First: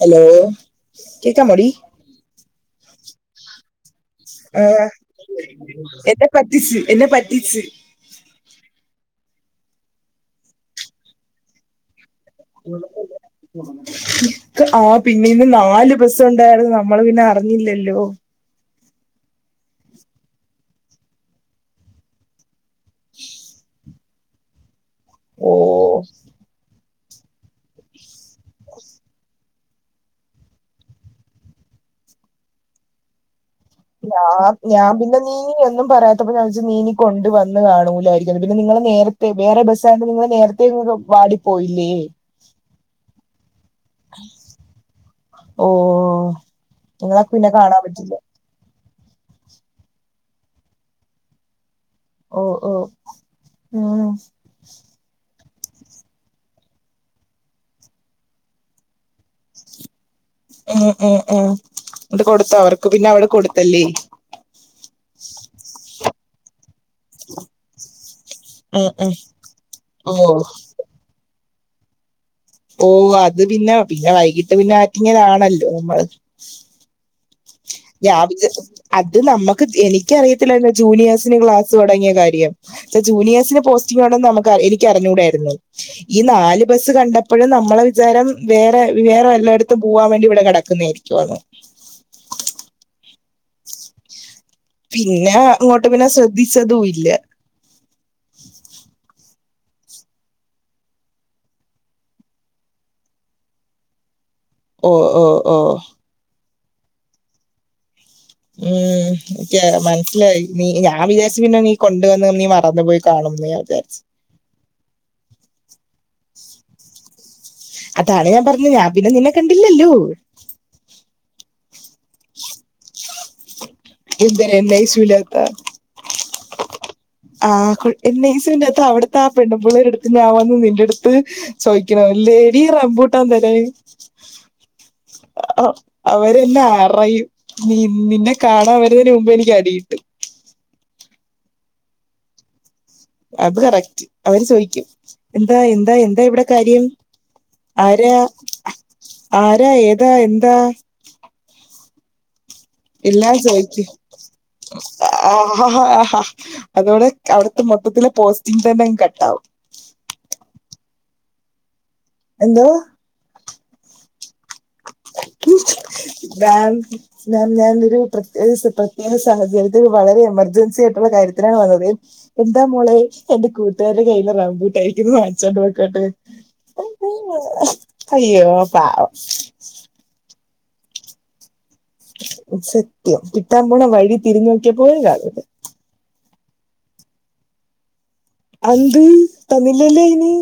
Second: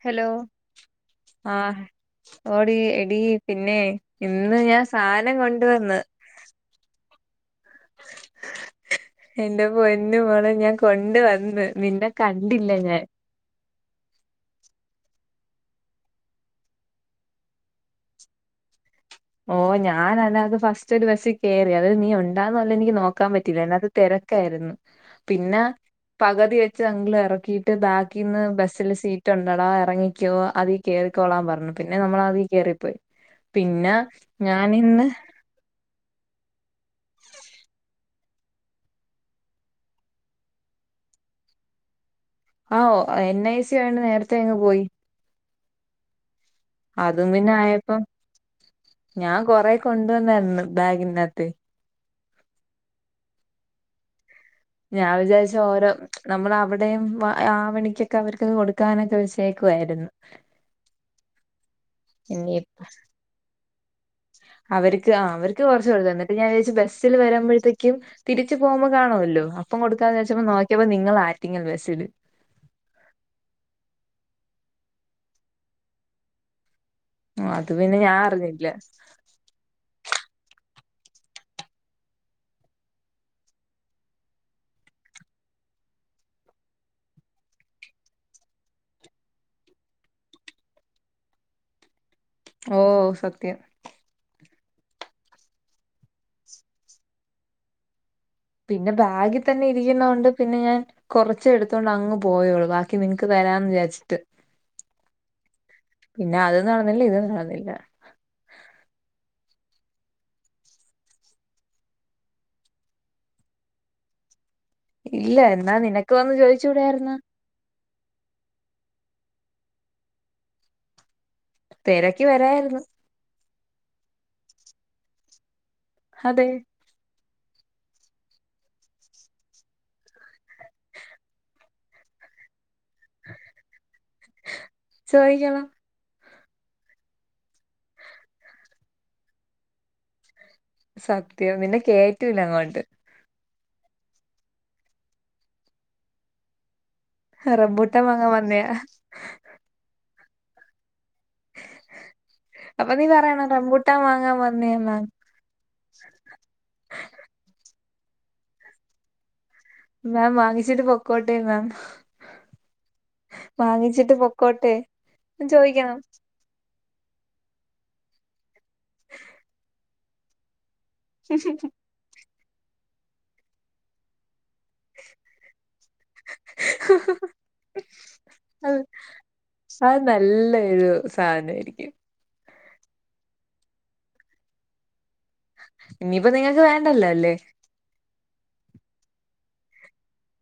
Hello കേക്കാമോടി. ആഹ് ഓടി എടി പിന്നെ ഇന്ന് ആ ഞാൻ സാനം കൊണ്ടുവന്ന്. എന്നെ പറ്റിച്ച് എന്നെ പറ്റിച്ച്. എന്റെപൊന്നുമോളെ ഞാൻകൊണ്ട് വന്ന് നിന്റെ. ഉള്പ്പില്യാ. ആ പിന്നെയിന്ന് നാല്ബസൊണ്ടായിരുന്ന് നമ്മള്പിന്നെ അറിഞ്ഞില്ലല്ലോ. ഓ ഞാനയിനാത്ത് ഫസ്റ്റ് ഒരു ബസ്സിക്കേറി അത് നീ ഉണ്ടാവോ ഇല്ലെന്നിളത് ഇനിക്ക് നോക്കാൻപറ്റീല്ല അതിനാത്ത്തെരക്കായിരുന്ന്. ഓ പിന്നെ. പകതിവെച്ച് അങ്കിൾ എറക്കിട്ട് ബാക്കിന്ന് ബസ്സില്സീറ്റൊണ്ടെടാ എറങ്ങിക്കോ അതി. കേറിക്കോളാൻ പറഞ്ഞു പിന്നെ നമ്മളാതീകേറിപ്പോയി പിന്നെ. ഞാ ഞാൻ ഞാനിന്ന് പിന്നെനീ. നീയൊന്നും പറയാത്തപ്പോ ഞാൻവെച്ച് നീ ഇനി കൊണ്ട് വന്ന് കാണൂലായിരിക്കുംഅത്പിന്നെ നിങ്ങൾ നേരത്തെ വേറെ ബസ്സയൊണ്ട്‌ നിങ്ങള് നേര. ഇന്നും വാടി പോയില്ലേ. ആഹ് ഒ എൻ ഐ സി ആയോണ്ട് നേരത്തെ അങ്ങ്പോയി. ഓഹ്. അതും പിന്നെ ആയപ്പം ഞാൻ കൊറെ കൊണ്ടുവന്നായിരുന്നു ബാഗിനാത്തെ. ഓ ഓ ഉം. ഞാൻ വിചാരിച്ചോരോ നമ്മളവിടെയം ആവണിക്കൊക്കെ അവർക്ക് കൊടുക്കാനൊക്കെവെച്ച്. കേക്കുവായിരുന്ന്. ഉം ഉം ഉം ന്നിട്ട് കൊടുത്തോ അവർക്ക് പിന്നെ അവിടെ കൊടുത്തല്ലേ. അവരിക്ക് ആ അവർക്ക് കൊറച് കൊടുത്തു എന്നിട്ട് ഞാൻ വേച്ചു ബസ്സ് ബസിൽ വരുമ്പഴ്ത്തേക്കും തിരിച്ച് ഉം പോവുമ്പോ ഉം കാണുവല്ലോ അപ്പം ഓ കൊടുക്കാന്ന് വെച്ചപ്പ നോ ഇപ്പം നിങ്ങളാറ്റിങ്ങൽ ബസ്സില് ഓ അത് പിന്ന പിന്ന വൈകിട്ട് പിന്ന ആറ്റിങ്ങലാണല്ലോ നമ്മള് അത് പിന്നെ ഞാൻ ഇത്‌ അറിഞ്ഞില്ല അത് നമ്മക്ക് എനിക്കറിയത്തില്ലര്ന്ന് ജൂനിയേഴ്സിന് ക്ലാസ്സ് തൊടങ്ങിയ കാര്യം ജൂനിയേഴ്സിന് പോസ്റ്റിംഗ് ആണെന്ന്ള്ള നമക്ക് എനിക്ക് അറിഞ്ഞൂടായിര്ന്ന് ഈ നാല് ബസ്സ് കണ്ടപ്പഴും നമ്മള വിചാരം വേറെ വേറെ വല്ലടത്തും പോവാൻ വേണ്ടി ഇവടെ കെട ക്കുന്നേരിക്കുവാണോ? ഓഹ് സത്യം. പിന്നേ അങ്ങോട്ട് പിന്ന ശ്രദ്ധിച്ചതൂ ഇല്ല. പിന്നേ ബാഗി ത്തന്നെ ഇരിക്കുന്നോണ്ട് പിന്നെ ഞാൻ കൊറച്ചേ എടുത്തോണ്ട് അങ്ങ് പോയോളു ബാക്കി നിൻക്ക് തരാന്ന് വിചാരിച്ചിട്ട്. ഓഹ് ഓഹ് ഓഹ്. പിന്നെ അതും നടന്നില്ല ഇതും നടന്നില്ല. ഏഹ് ൻക്ക് മൻസ്സിലായി നീ ഞാൻ വിചാരിച് പിന്ന നീ കൊണ്ടുവന്ന് നീ മറന്നുപോയി കാണുംന്ന് ഞാൻ വിചാരിച് ഇല്ല എന്നാ നിനക്ക് വന്ന് ചോയിച്ചൂടേര്ന്നോ അതാണ് ഞാൻ പർഞ്ഞ ഞാൻ പിന്ന നിന്നെ കണ്ടില്ലല്ലോ. തെരക്കി വരായ്ര്ന്നു. എന്തര് എൻ ഐ സ്യു ലാത്ത ഹതെ. ആഹ് കൊ എൻ ഐ സ്യുന്റാത്ത് അവിടുത്ത ആ പെണ്ണുംപുള്ളേടടുത്ത് ഞാൻ വന്നു നിന്റട്ത്ത് ചോയ്ക്കണോ ല്ലേഡീ റംപൂട്ടാൻ തരാൻ ചോദിക്കണം അവരെന്ന അറയും. നീ നിന്നെ കാണാൻ വരുന്നേന് മുമ്പ് എനിക്ക് അടികിട്ടും. സത്യം പിന്നെ കേറ്റൂല്ല അങ്ങോട്ട്. അത് കറക്റ്റ് അവര് ചോയിക്കും എന്താ യെന്താ യെന്താ ഇവട കാര്യം. റംബൂട്ടാൻ ആരാ വാങ്ങാൻ വന്നയാ ആരാ ഏതാ എന്താ അപ്പൊ നീ എല്ലാം പറയണം ചോയ്ക്കും റംബൂട്ടാൻ വാങ്ങാൻ വന്നയാ മാം ആഹ് അതോടെ അവ്ടുത്ത മൊത്തത്തിലെ പോസ്റ്റിങ് തന്നെങ്ങ് കട്ടാവും. മാം വാങ്ങിച്ചിട്ട് പൊക്കോട്ടെ മാം എന്തോ വാങ്ങിച്ചിട്ട് പൊക്കോട്ടെ ന്ന് ചോയിക്കണം. മാം മാം ഞാനൊരു പ്രത്യേക സ പ്രത്യേക സാഹചര്യത്തിൽ വളരെ എമർജൻസി ആയി ട്ടുള്ള കാര്യത്തിനാണ് വന്നത്. എന്താ മോളെ എന്റെ കൂട്ടുകാരിടെ കയ്യീല് റംബൂ കയ്ക്കിന്ന് വാൻച്ചോണ്ട് പൊക്കോട്ടെ അയ്യോ അത് പാവം അത് നല്ലെയൊരു സാനാരിക്കും. സത്യം കിട്ടാൻ പോണ വഴി തിരിഞ്ഞോക്കിയപ്പോലും കാണൂല. ഇഞ്ഞിപ്പൊ നിങ്ങക്ക് വേണ്ടല്ലോ അല്ലേ. അന്ത് തന്നില്ലല്ലോ അയിന്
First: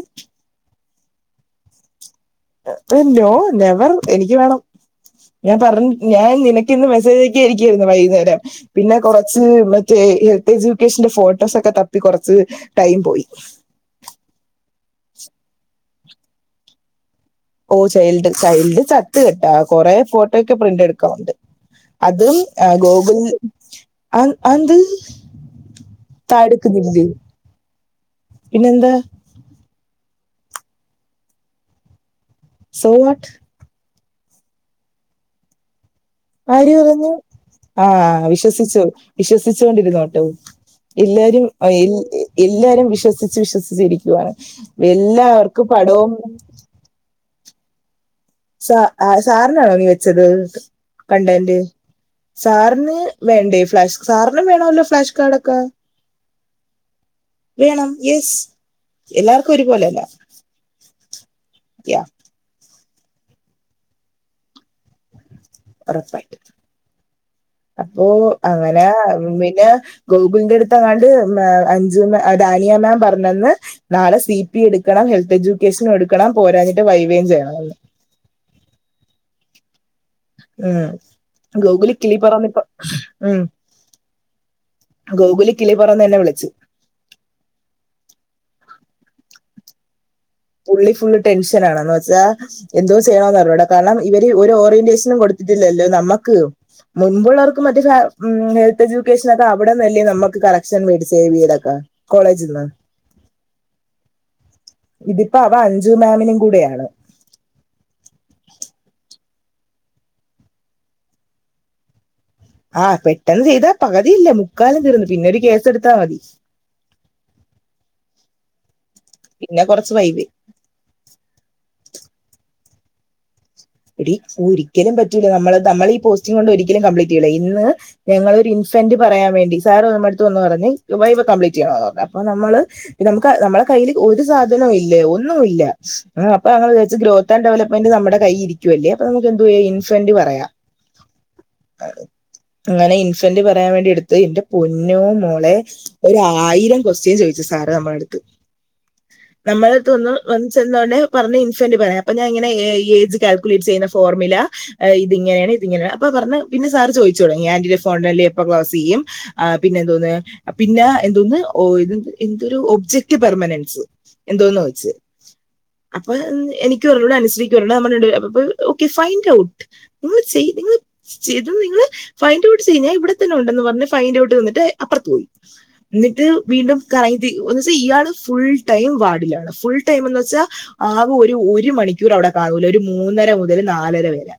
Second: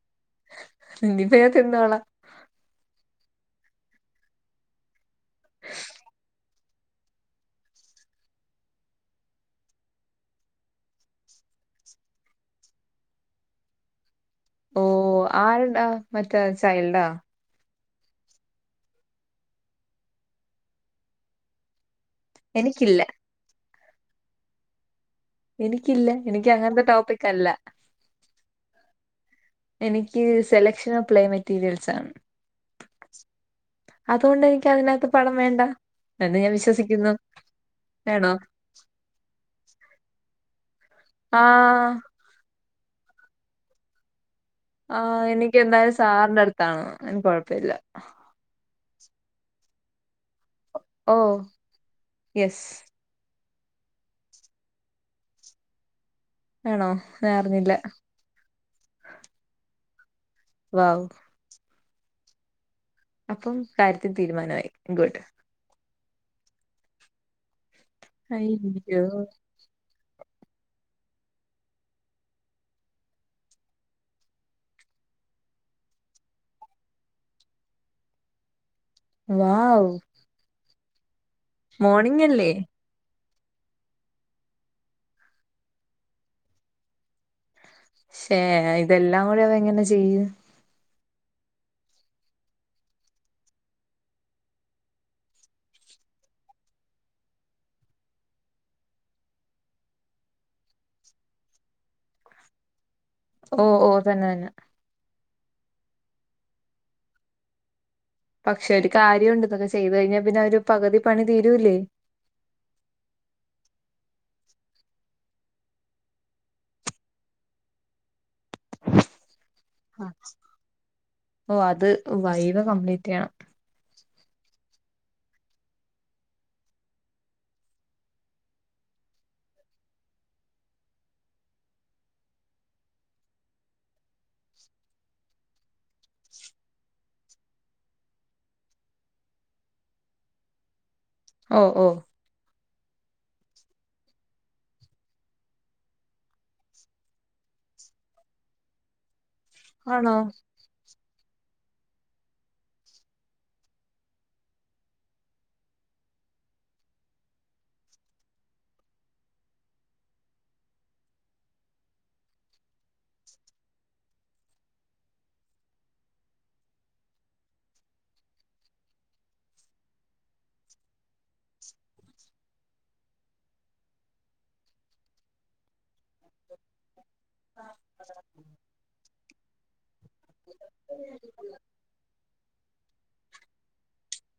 ഇഞ്ഞ്പ്പ ഞാൻ തിന്നോള നോ നെവർ എനിക്ക് വേണം. ഞാൻ പറ ഞാൻ നിന ക്കിന്ന് മെസ്സേജ് അയക്കായിരിക്കേര്ന്ന് വൈകുന്നേരം പിന്ന കൊറച്ച് മറ്റേ ഹെൽത്ത് എജ്യൂക്കേഷന്റെ ഫോട്ടോസൊക്കെ തപ്പി കൊർച്ച് ടൈം പോയി. ഓഹ് ആര്ണ്ട മറ്റേ ചൈൽഡാ? ഓഹ് ചൈൽഡ് ചൈൽഡ് ചത്ത് കെട്ടാ. കൊറെ ഫോട്ടോയൊക്കെ പ്രിന്റ് എടുക്കാ ഉണ്ട് അതും ആഹ് എനിക്കില്ല ഗോകുൽ അ അന്ത്? എനിക്കില്ല എനിക്ക് അങ്ങൻത്ത ടോപ്പിക് അല്ല പിന്നെന്താ? എനിക്ക് സെലക്ഷൻ ഓഫ് പ്ലേ മെറ്റീരിയൽസ് ആണ്. സൊ വാട്ട് അതോണ്ടെനിക്ക് അയിനകത്ത് പണം വേണ്ട. എന്ന് ഞാൻ ആര് പറഞ്ഞു വിശ്വസിക്കുന്നു ആഹ് വേണോ വിശ്വസിച്ചു വിശ്വസിച്ചുണ്ടോരുന്നൊട്ടോ. ഇല്ലാരും ഒ ആഹ് എല്ലാരും വിശ്വസിച്ച് വിശ്വസിച്ച് ഇരിക്കുവാണ്. എല്ലാവർക്കു പണവും ത്താ അയിന് കൊഴപ്പല്ല. സ ആ സാറ്നാണോ നീ വെച്ചത്. ഓ കണ്ടന്റ് യെസ് സാറ്ന് വേണ്ടേ ഫ്ലാഷ് സാറ്ന് വേണോല്ലോ ഫ്ലാഷ് കാടൊക്കെ. വേണോ ഞാ വേണം യെസ് എല്ലാർക്കു ഒരുപോലെല്ല. വാവു യ്യാ അപ്പം കാര്യത്തിന് തീരുമാനായി. ഗുഡ് ഒറപ്പായിട്ട് അപ്പൊ അങ്ങനെ അയ്യോ പിന്നെ ഗോകുല്ന്റെടുത്തെങ്ങാണ്ട് മേ അഞ്ജു മാ [unintelligible] പറഞ്ഞന്ന്. നാളെ സി പി എടുക്കണം ഹെൽത്ത് എജുക്കേഷനെടുക്കണം. പോരാഞ്ഞിട്ട് വൈവയും ചെയ്യണന്ന്.. വാ വു. ഉം ഗോകുലി കിളി അല്ലേ പറന്നിപ്പ ഉം, ഗോകുലി കിളിപ്പറന്നന്നെ വിളിച്ചു ശേ ഹേ ഇതെല്ലാം കൂടിയതങ്ങനെ ചെയ്യും.. ഉള്ളി ഫുള്ള് ടെൻഷനാണന്ന് വെച്ചാ എന്തോ ചെയ്യണന്നർഞ്ഞുട. കാരണം ഇവര് ഒരു ഓറിന്റേഷനും കൊടുത്തിട്ടില്ലല്ലോ നമ്മക്ക്.. മുൻപുള്ളർവർക്ക് മറ്റേ സ മ്മ് ഹെൽത്ത് എജ്യൂക്കേഷനൊക്കെ അവിടന്നല്ലേ നമ്മക്ക് കലക്ഷൻ വേണ്ടി സേവയ്തക്കാൻ കോളേജിന്ന ഓ ഓ തന്നെ യന്നെ ഇതിപ്പോ അവ അഞ്ചു മേമിനി കൂടെയാണ്.. പക്ഷെ ഒരു കാര്യവുണ്ട് ഇതോക്കെ ചെയ്തുഴിഞ്ഞാ പിന്നെ അവര് പകുതി പണി തീരൂല്ലേ. ആഹ് പെട്ടെന്ന് ചെയ്താ പകുതിയില്ല മുക്കാലും തീർന്ന് പിന്നൊരു കേസെടുത്താ മതി. പിന്നെ കൊർച്ച് ആഹ് ഓ അത് വൈവ കംപ്ലീറ്റയ്യണം. എടി ഒരിക്കലും പറ്റൂല നമ്മള് നമ്മൾ ഈ പോസ്റ്റിങ്ങൊണ്ട് ഒരിക്കലും കംപ്ലീറ്റയ്യുല ഇന്ന് ഞങ്ങളൊരു ഇൻഫന്റ് പറയാൻ വേണ്ടി സാറ് നമ്മുടുത്ത് വന്ന് പറഞ്ഞ് വൈവ കംപ്ലീറ്റ്യ്യണന്ന് പറഞ്ഞു അപ്പൊ നമ്മള്. നമുക്ക് നമ്മളെ കയ്യില് ഒരു സാധനു ഇല്ല ഒന്നുല്ല അപ്പൊ അങ്ങള് വിചാർച്ച് ഗ്രോ ട്ടൻ ഡെവലപ്മെന്റ് നമ്മടെ കയിരിക്കുവല്ലേ അപ്പൊ നമുക്ക് എന്തു വെ ഇൻഫെന്റ് പറയാ ഓ ഓ അങ്ങനെ ഇൻഫന്റ് പറയാൻ വേണ്ടി ട്ത്ത് എന്റെ പൊന്നൂ മോളെ. ഒരു ആയിരം കൊസ്റ്റ്യൻ ചോയിച്ചു സാറ് അമ്മളട്ത്ത് നമ്മളട്ത്ത് ഒന്ന് ആണോ വ ചെന്നോട്നെ പറഞ് ഇൻഫന്റ് പറയാ അപ്പൊ ഞാനിങ്ങനെ എ യി ഏജ് കാൽ ക്ലിയർ ചെയ്യുന്ന ഫോർമില ഇത് ഇങ്ങനെണ് ഇത് ഇങ്ങനെണ് അപ്പ പർന്ന് പിന്നെ സാർ ചോയിചൊട്ങ്ങി ആന്റിടെ ഫോണിലല്ലേ എപ്പൊ ക്ലോസയ്യും ആഹ് പിന്നെ എന്തോന്ന് പിന്നെ എന്തോന്ന് ഒരു എന്തരു ഒബ്ജെക്ട് പെർമനൻസ് എന്തോന്നോയ്ച്ച് അപ്പൊ മ് എനിക്ക് അർനൂട അനുശ്രീകർനൂട [unintelligible] ഒ ഓക്കെ ഫൈൻഡ് ഔട്ട് നിങ്ങൾ ചെയ്യ് നിങ്ങള് ചെയ്ത് നിങ്ങള് ഫൈൻഡ് ഔട്ട് ചെയ്യ് ഞാൻ ഇവിടെത്തന്നെ ഉണ്ടന്ന് പറഞ് ഫൈൻഡൗട്ട് തന്നിട്ട് അപ്പറത്ത് പോയി. ന്നിട്ട് വീണ്ടും കൈതി [unintelligible] ഇയാള് ഫുൾ ടൈം വാടിലാണ് ഫുൾ ടൈമെന്ന് വെച്ചാ ആകെ ഒരു ഒരു മണിക്കൂർ അവിടെ കാണൂല ഒരു മൂന്നര മുതല് നാലര വെരെ ല്ല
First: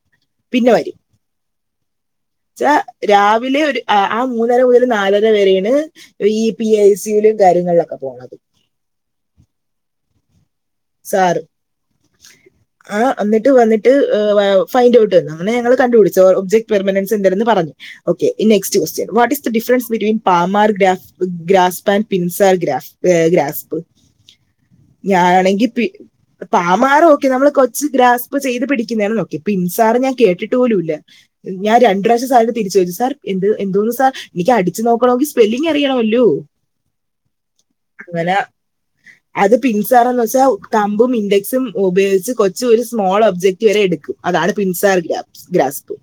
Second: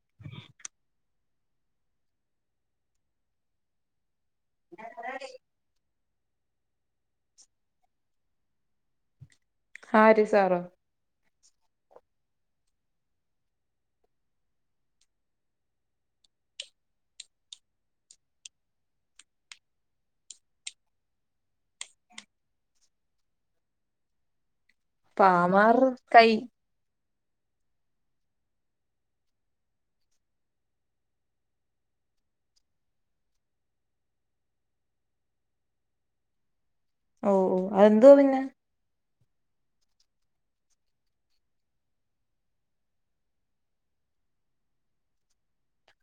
പിന്നെ വരും ച്ച രാവിലെ ഒരു ആഹ് ആ മൂന്നര മുതൽ നാലര വരെണ് ഈ പി ഐ സിയിലെ കാര്യങ്ങള് ഒക്കെ പോണത് ആര് സാറോ സാറ് [inaudible] ആഹ് എന്നിട്ട് വന്നിട്ട് ഫൈൻഡ്ഔട്ട് തന്നു. അങ്ങനെ ഞങ്ങള് കണ്ടുപിടിച്ചു ഒബ്ജെക്ട് പെർമനൻസ് എന്തന്ന് പറഞ്ഞു okay next question what is different between palmar graph grasp ബൻ പിൻസാർ ഗ്രാഫ് ഏ ഗ്രാസ്പ് [inaudible] ഞാനാണെങ്കിപ് പാമാർ കൈ പാമാമാർ ഓക്കെ നമ്മള് കൊച്ച് ഗ്രാസ്പ് ചെയ്ത് പിടിക്കുന്നത ന്നോക്കെ ഇപ്പ ഇൻസാർ ഞാൻ കേട്ടിട്ട് പോലുംല്ല. ഞാൻ രണ്ട് പ്രാവശ്യം സാർന്റട്ത് തിരിച്ച് ചോയിച്ചു, സാർ എന്ത് എന്തോന്നു സാർ ഇൻക്ക് അടിച്ചു നോക്കണോങ്കിൽ സ്പെല്ലിംഗ് അറിയണമല്ലോ ഓ ഓ അതെന്തോ അങ്ങനെ പിന്നെ അത് പിൻസാറന്ന് വെച്ച കമ്പും ഇൻഡെക്സും ഉപയോഗിച്ച് കൊച്ചു ഒരു സ്മോൾ ഒബ്ജക്റ്റ് വരെ എട്ക്കും. അതാണ് പിൻസാർ ഗ്യാഫ് ഗ്രാസ്പ്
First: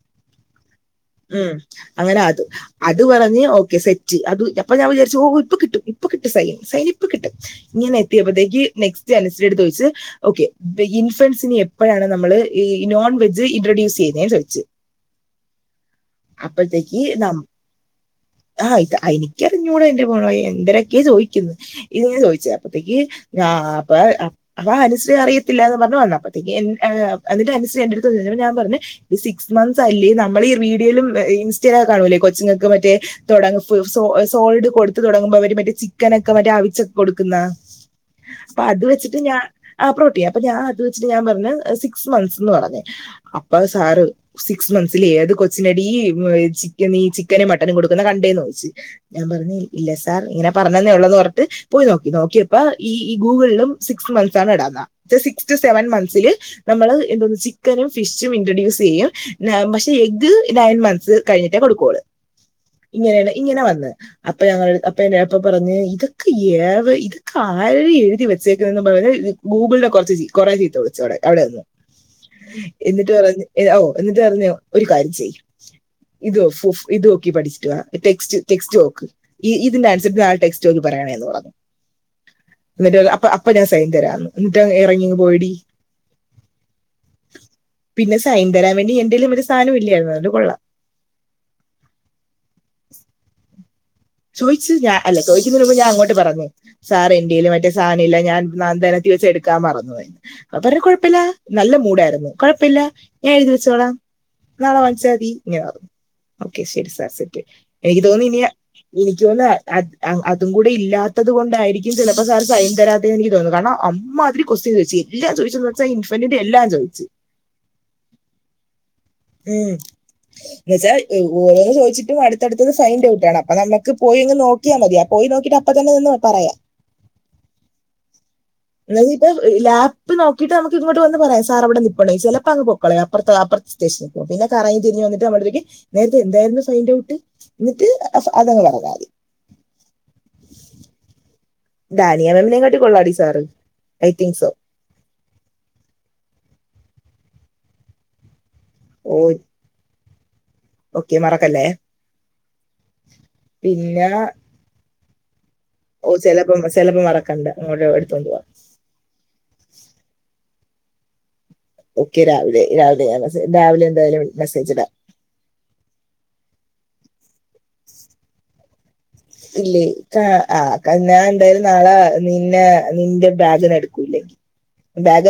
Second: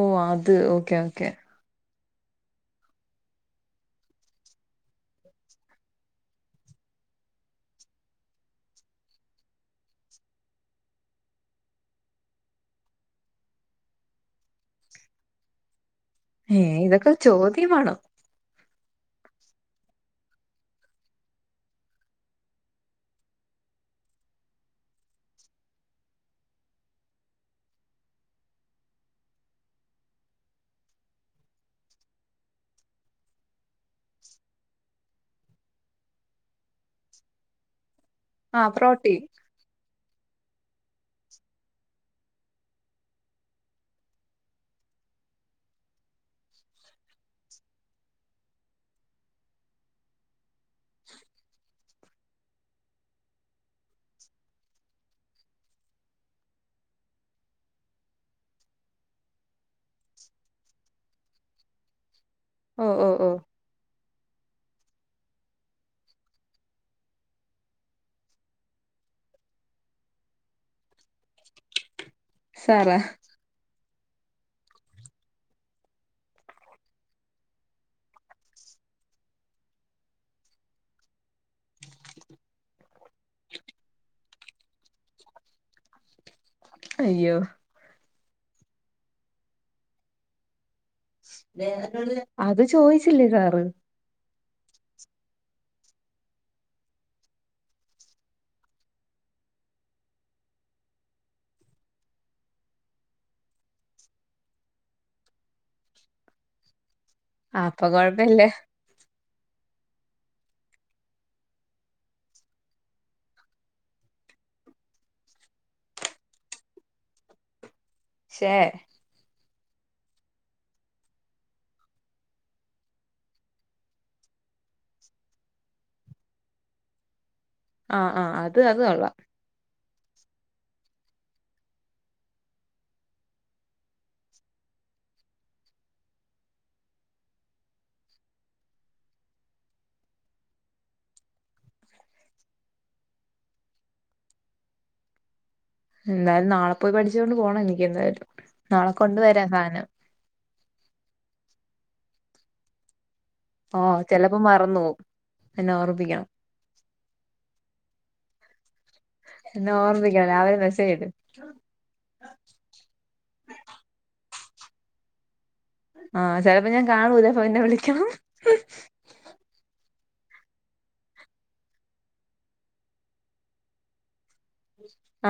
ഓ അത് ഓക്കെ ഓക്കെ ഉം അങ്ങനെ അത് അത് പറഞ്ഞ് ഓക്കെ സെറ്റ് അത് അപ്പൊ ഞാൻ വിചാരിച്ചു ഓ ഇപ്പൊ കിട്ടും ഇപ്പൊ കിട്ടും സൈൻ സൈൻ ഇപ്പ കിട്ടും ഇങ്ങനെ എത്തിയപ്പോഴത്തേക്ക് നെക്സ്റ്റ് അനുശ്രീയുടെത്ത് ചോദിച്ച് ഓക്കെ ഇൻഫൻസിന് എപ്പോഴാണ് നമ്മള് ഇ നോൺ വെജ് ഇൻട്രൊഡ്യൂസ് ചെയ്യുന്നതേ ചോദിച്ചത് ഏ അപ്പത്തേക്ക് ഇതൊക്കെ നാ ചോദ്യമാണോ ആഹ് എനിക്കറിഞ്ഞൂ എന്റെ എന്തൊരെക്കെ ചോദിക്കുന്നു ഇത്ഞ ചോദിച്ച അപ്പത്തേക്ക് ഞാ അപ്പ അപ്പൊ അനുശ്രീ അറിയത്തില്ല എന്ന് പറഞ്ഞഞ് വന്നപ്പോഴത്തേക്ക് എനീട്ട് അനുശ്രീ എന്റെറ അടുത്ത് ഞാൻ പറഞ്ഞു സിക്സ് മന്ത്സ് അല്ലേ നമ്മൾ ഈ വീഡിയോയിലും ഇൻസ്റ്റയില കാണുമല്ലേ കൊച്ചിങ്ങൾക്ക് മറ്റേ തുടങ്ങ സോ സോൾഡ് കൊടുത്ത് തുടങ്ങുമ്പോ അവര് മറ്റേ ചിക്കനൊക്കെ മറ്റേ അവിച്ചൊക്കെ കൊടുക്കുന്നാ അപ്പൊ ആ അത് വെച്ചിട്ട് പ്രോട്ടീൻ ഞാൻ ആ പ്രോട്ടീൻ അപ്പം ഞാൻ അത് വെച്ചിട്ട് ഞാൻ പറഞ്ഞ സിക്സ് മന്ത്സ് എന്ന് പറഞ്ഞ് അപ്പെ സാറ് സിക്സ് മന്ത്സിൽ ഏത് കൊ ച്ചിനടി ചിക്കൻ ഈ ചിക്കനും മട്ടനും കൊടുക്കുന്ന കണ്ടേനോയിച്ചു ഞാൻ പറഞ്ഞ ഇല്ല സാർ ഇങ്ങനെ പറഞ്ഞനെ ഉള്ളത് പറഞിട്ട് പോയി നോക്കി നോക്കിയപ്പ ഈ ഈ ഗൂഗിളിലും സിക്സ് മന്ത്സ്ണ് ഇടാന്ന സിക്സ് ടു സെവൻ മന്ത്സില് നമ്മള് എന്തോന്നു ചിക്കനും ഫിഷും ഇൻട്രൊഡ്യൂസ് ചെയ്യും പക്ഷെ എഗ് നയൻ മന്ത്സ് കഴിഞ്ഞിട്ടേ കൊടുക്കുവളു ഓ ഓ ഇങ്ങനെയ ഓ ഇങ്ങനെ വന്ന് അപ്പൊ ഞങ്ങ അപ്പ എ എപ്പ പറഞ്ഞ് ഇതൊക്കെ ഏവ ഇത് ആര് എഴുതി വെച്ചേക്കുന്നന്ന് പറഞ്ഞു ഗൂഗിളിനെ കുറച്ച് ചീ കുറെ ചീത്ത വിളിച്ചു അവിടെ അവിടെന്ന് ശ [unintelligible] എന്നിട്ട് പറഞ്ഞ് എ ഓ എന്നിട്ട് പറഞ്ഞ് ഒരു കാര്യം ചെയ്യും ഇത് ഫു ഫു ഇത് നേക്കി പഠിച്ചിട്ട് വാ ടെസ്റ്റ് ടെക്സ്റ്റ് വോക്ക് ഇതിന്റെ ആൻസർ നാളെ ടെക്സ്റ്റ് നേക്കി പറയണേ എന്ന് പറഞ്ഞു എന്നിട്ട് അപ്പ അപ്പ ഞാൻ സൈന് തരാന്ന് എന്നിട്ട ഇറങ്ങിങ് പോയിടി അയ്യോ പിന്നെ സൈൻ തരാൻ വേണ്ടി എന്തേലും ഒരു സാധനം ഇല്ലായിരുന്നു അന്റെ കൊള്ളാം അത് ചോയിച്ചില്ലേ സാറ് ചോയിച്ച് ഞാ അല്ല ചോദിക്കുന്നുമ്പ് ഞാൻ അങ്ങോട്ട് പറഞ്ഞു സാർ എന്റെയിൽ മറ്റേ സാനില്ല ഞാൻ നാതനെത്തിൽ വെച്ച് എടുക്കൻ മറന്നു പോയി അപ്പം പറഞ്ഞു കുഴപ്പില്ല നല്ല മൂടായിരുന്നു കൊഴപ്പില്ല ഞാൻ എഴുതി വെച്ചോളാം നാളെ വാങ്ങിച്ചാൽ മതി ഇങ്ങനെ ഓക്കെ ശരി സാർ സെറ്റ് ആ, അപ്പൊ എനിക്ക് തോന്നി ഇനി കൊഴപ്പില്ല എനിക്ക് തേന്ന അതും കൂടി ഇല്ലാത്തത് കൊണ്ടായിരിക്കും ചിലപ്പോ സാർ സൈൻ തരാത്തന്ന് എനിക്ക് തോന്നുന്നു കാരണം അമ്മാ ഒരു ക്വസ്റ്റ്യൻ ചോദിച്ചു എല്ലാം ചോദിച്ചു വെച്ചാ ഇൻഫണ്ടിന്റെ എല്ലാം ചോദിച്ചു ക്ഷെ ഉം എന്ന് വെച്ചാ ഓരോന്ന് ചോദിച്ചിട്ടും അടുത്തടുത്തത് സായിന്റ് ഔട്ടാണം നമുക്ക് പോയി നോ ക്കിയാ മതി പോയി നോക്കിട്ട് അപ്പതന്നെന് ചെന്ന് പറയാം ആഹ് ആഹ് അ എന്നിട്ട് ലാപ്പ്നോകിട്ട് നമക്ക് ഇങ്ങോട്ട് വന്നുപറയാം സാർ അവിടെ നിൽപ്പോടെന്ന് ചിലപ്പോ അങ് പോയ്ക്കളേയ് അപ്പുറത്ത് അപ്പറ സ്റ്റേഷനിൽ പോവും പിന്നെ കറങ്ങി തിരിഞ് വന്നിട്ട് നമ്മുടെ അടുത്തേക്ക് നേരത്തെ എന്തായിരുന്നു ഫൈൻറ് ഔട്ട് എന്നിട്ട് അതങ്ങ് പറഞാ മതി ഡാനിയ മാമ്മ്നെ കാട്ടിലും കൊള്ളാടി സാറ് ഐതിങ്ക്സോ എന്തായാലും നാളെ പോയി പഠിച്ചുകൊണ്ട് പോണം എനിക്ക് എന്തായാലും നാളെ ഓ കൊണ്ട് വരാം സാധനം ഓക്കെ മറക്കല്ലേ ഓഹ് പിന്നെ ചിലപ്പോ മറന്നു പോവും എന്നെ ഓർമ്മിപ്പിക്കണം ഓഹ്ചിലപ്പം ചിലപ്പോം മറക്കണ്ട അങ്ങോട്ട് എടുത്തോണ്ട് വാ എന്നാ ഓർമ്മിക്ക് രാവിലെ മെസ്സജ് ഇട് ഓക്കെ രാവിലെ രാവിലെ ഞാൻ രാവിലെ എന്തായാലും മെസ്സേജ് ഇടാം ആഹ് ചിലപ്പോ ഞാൻ കാണൂല്ല പ്പൊ എന്നെ വിളിക്കണം ഇല്ലേ ആഹ് ആഹ് ഞാൻ എന്തായാലും നാളെ നിന്നെ നിന്റെ ബാഗിനെടുക്കൂല്ലെങ്കിൽ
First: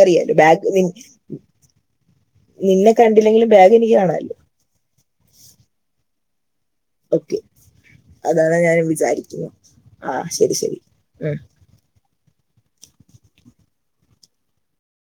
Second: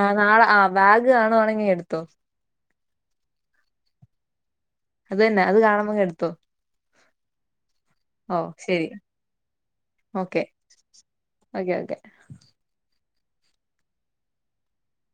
ആ നാളെ ആ ബാഗ് മി കാണുവാണെങ്കി എടുത്തോ നിന്നെ കണ്ടില്ലെങ്കിലും ബാഗ് എനിക്ക് കാണല്ലോ അത് ന്നെ അത് കാണുമ്പോ എടുത്തോ ഓക്കെ ഓ അതാണ് ശരി ഞാനും വിചാരിക്കുന്നു ഓക്കെ ആഹ് ശരി ശരി ഉമ് ഓക്കെ ഓക്കെ ആഹ്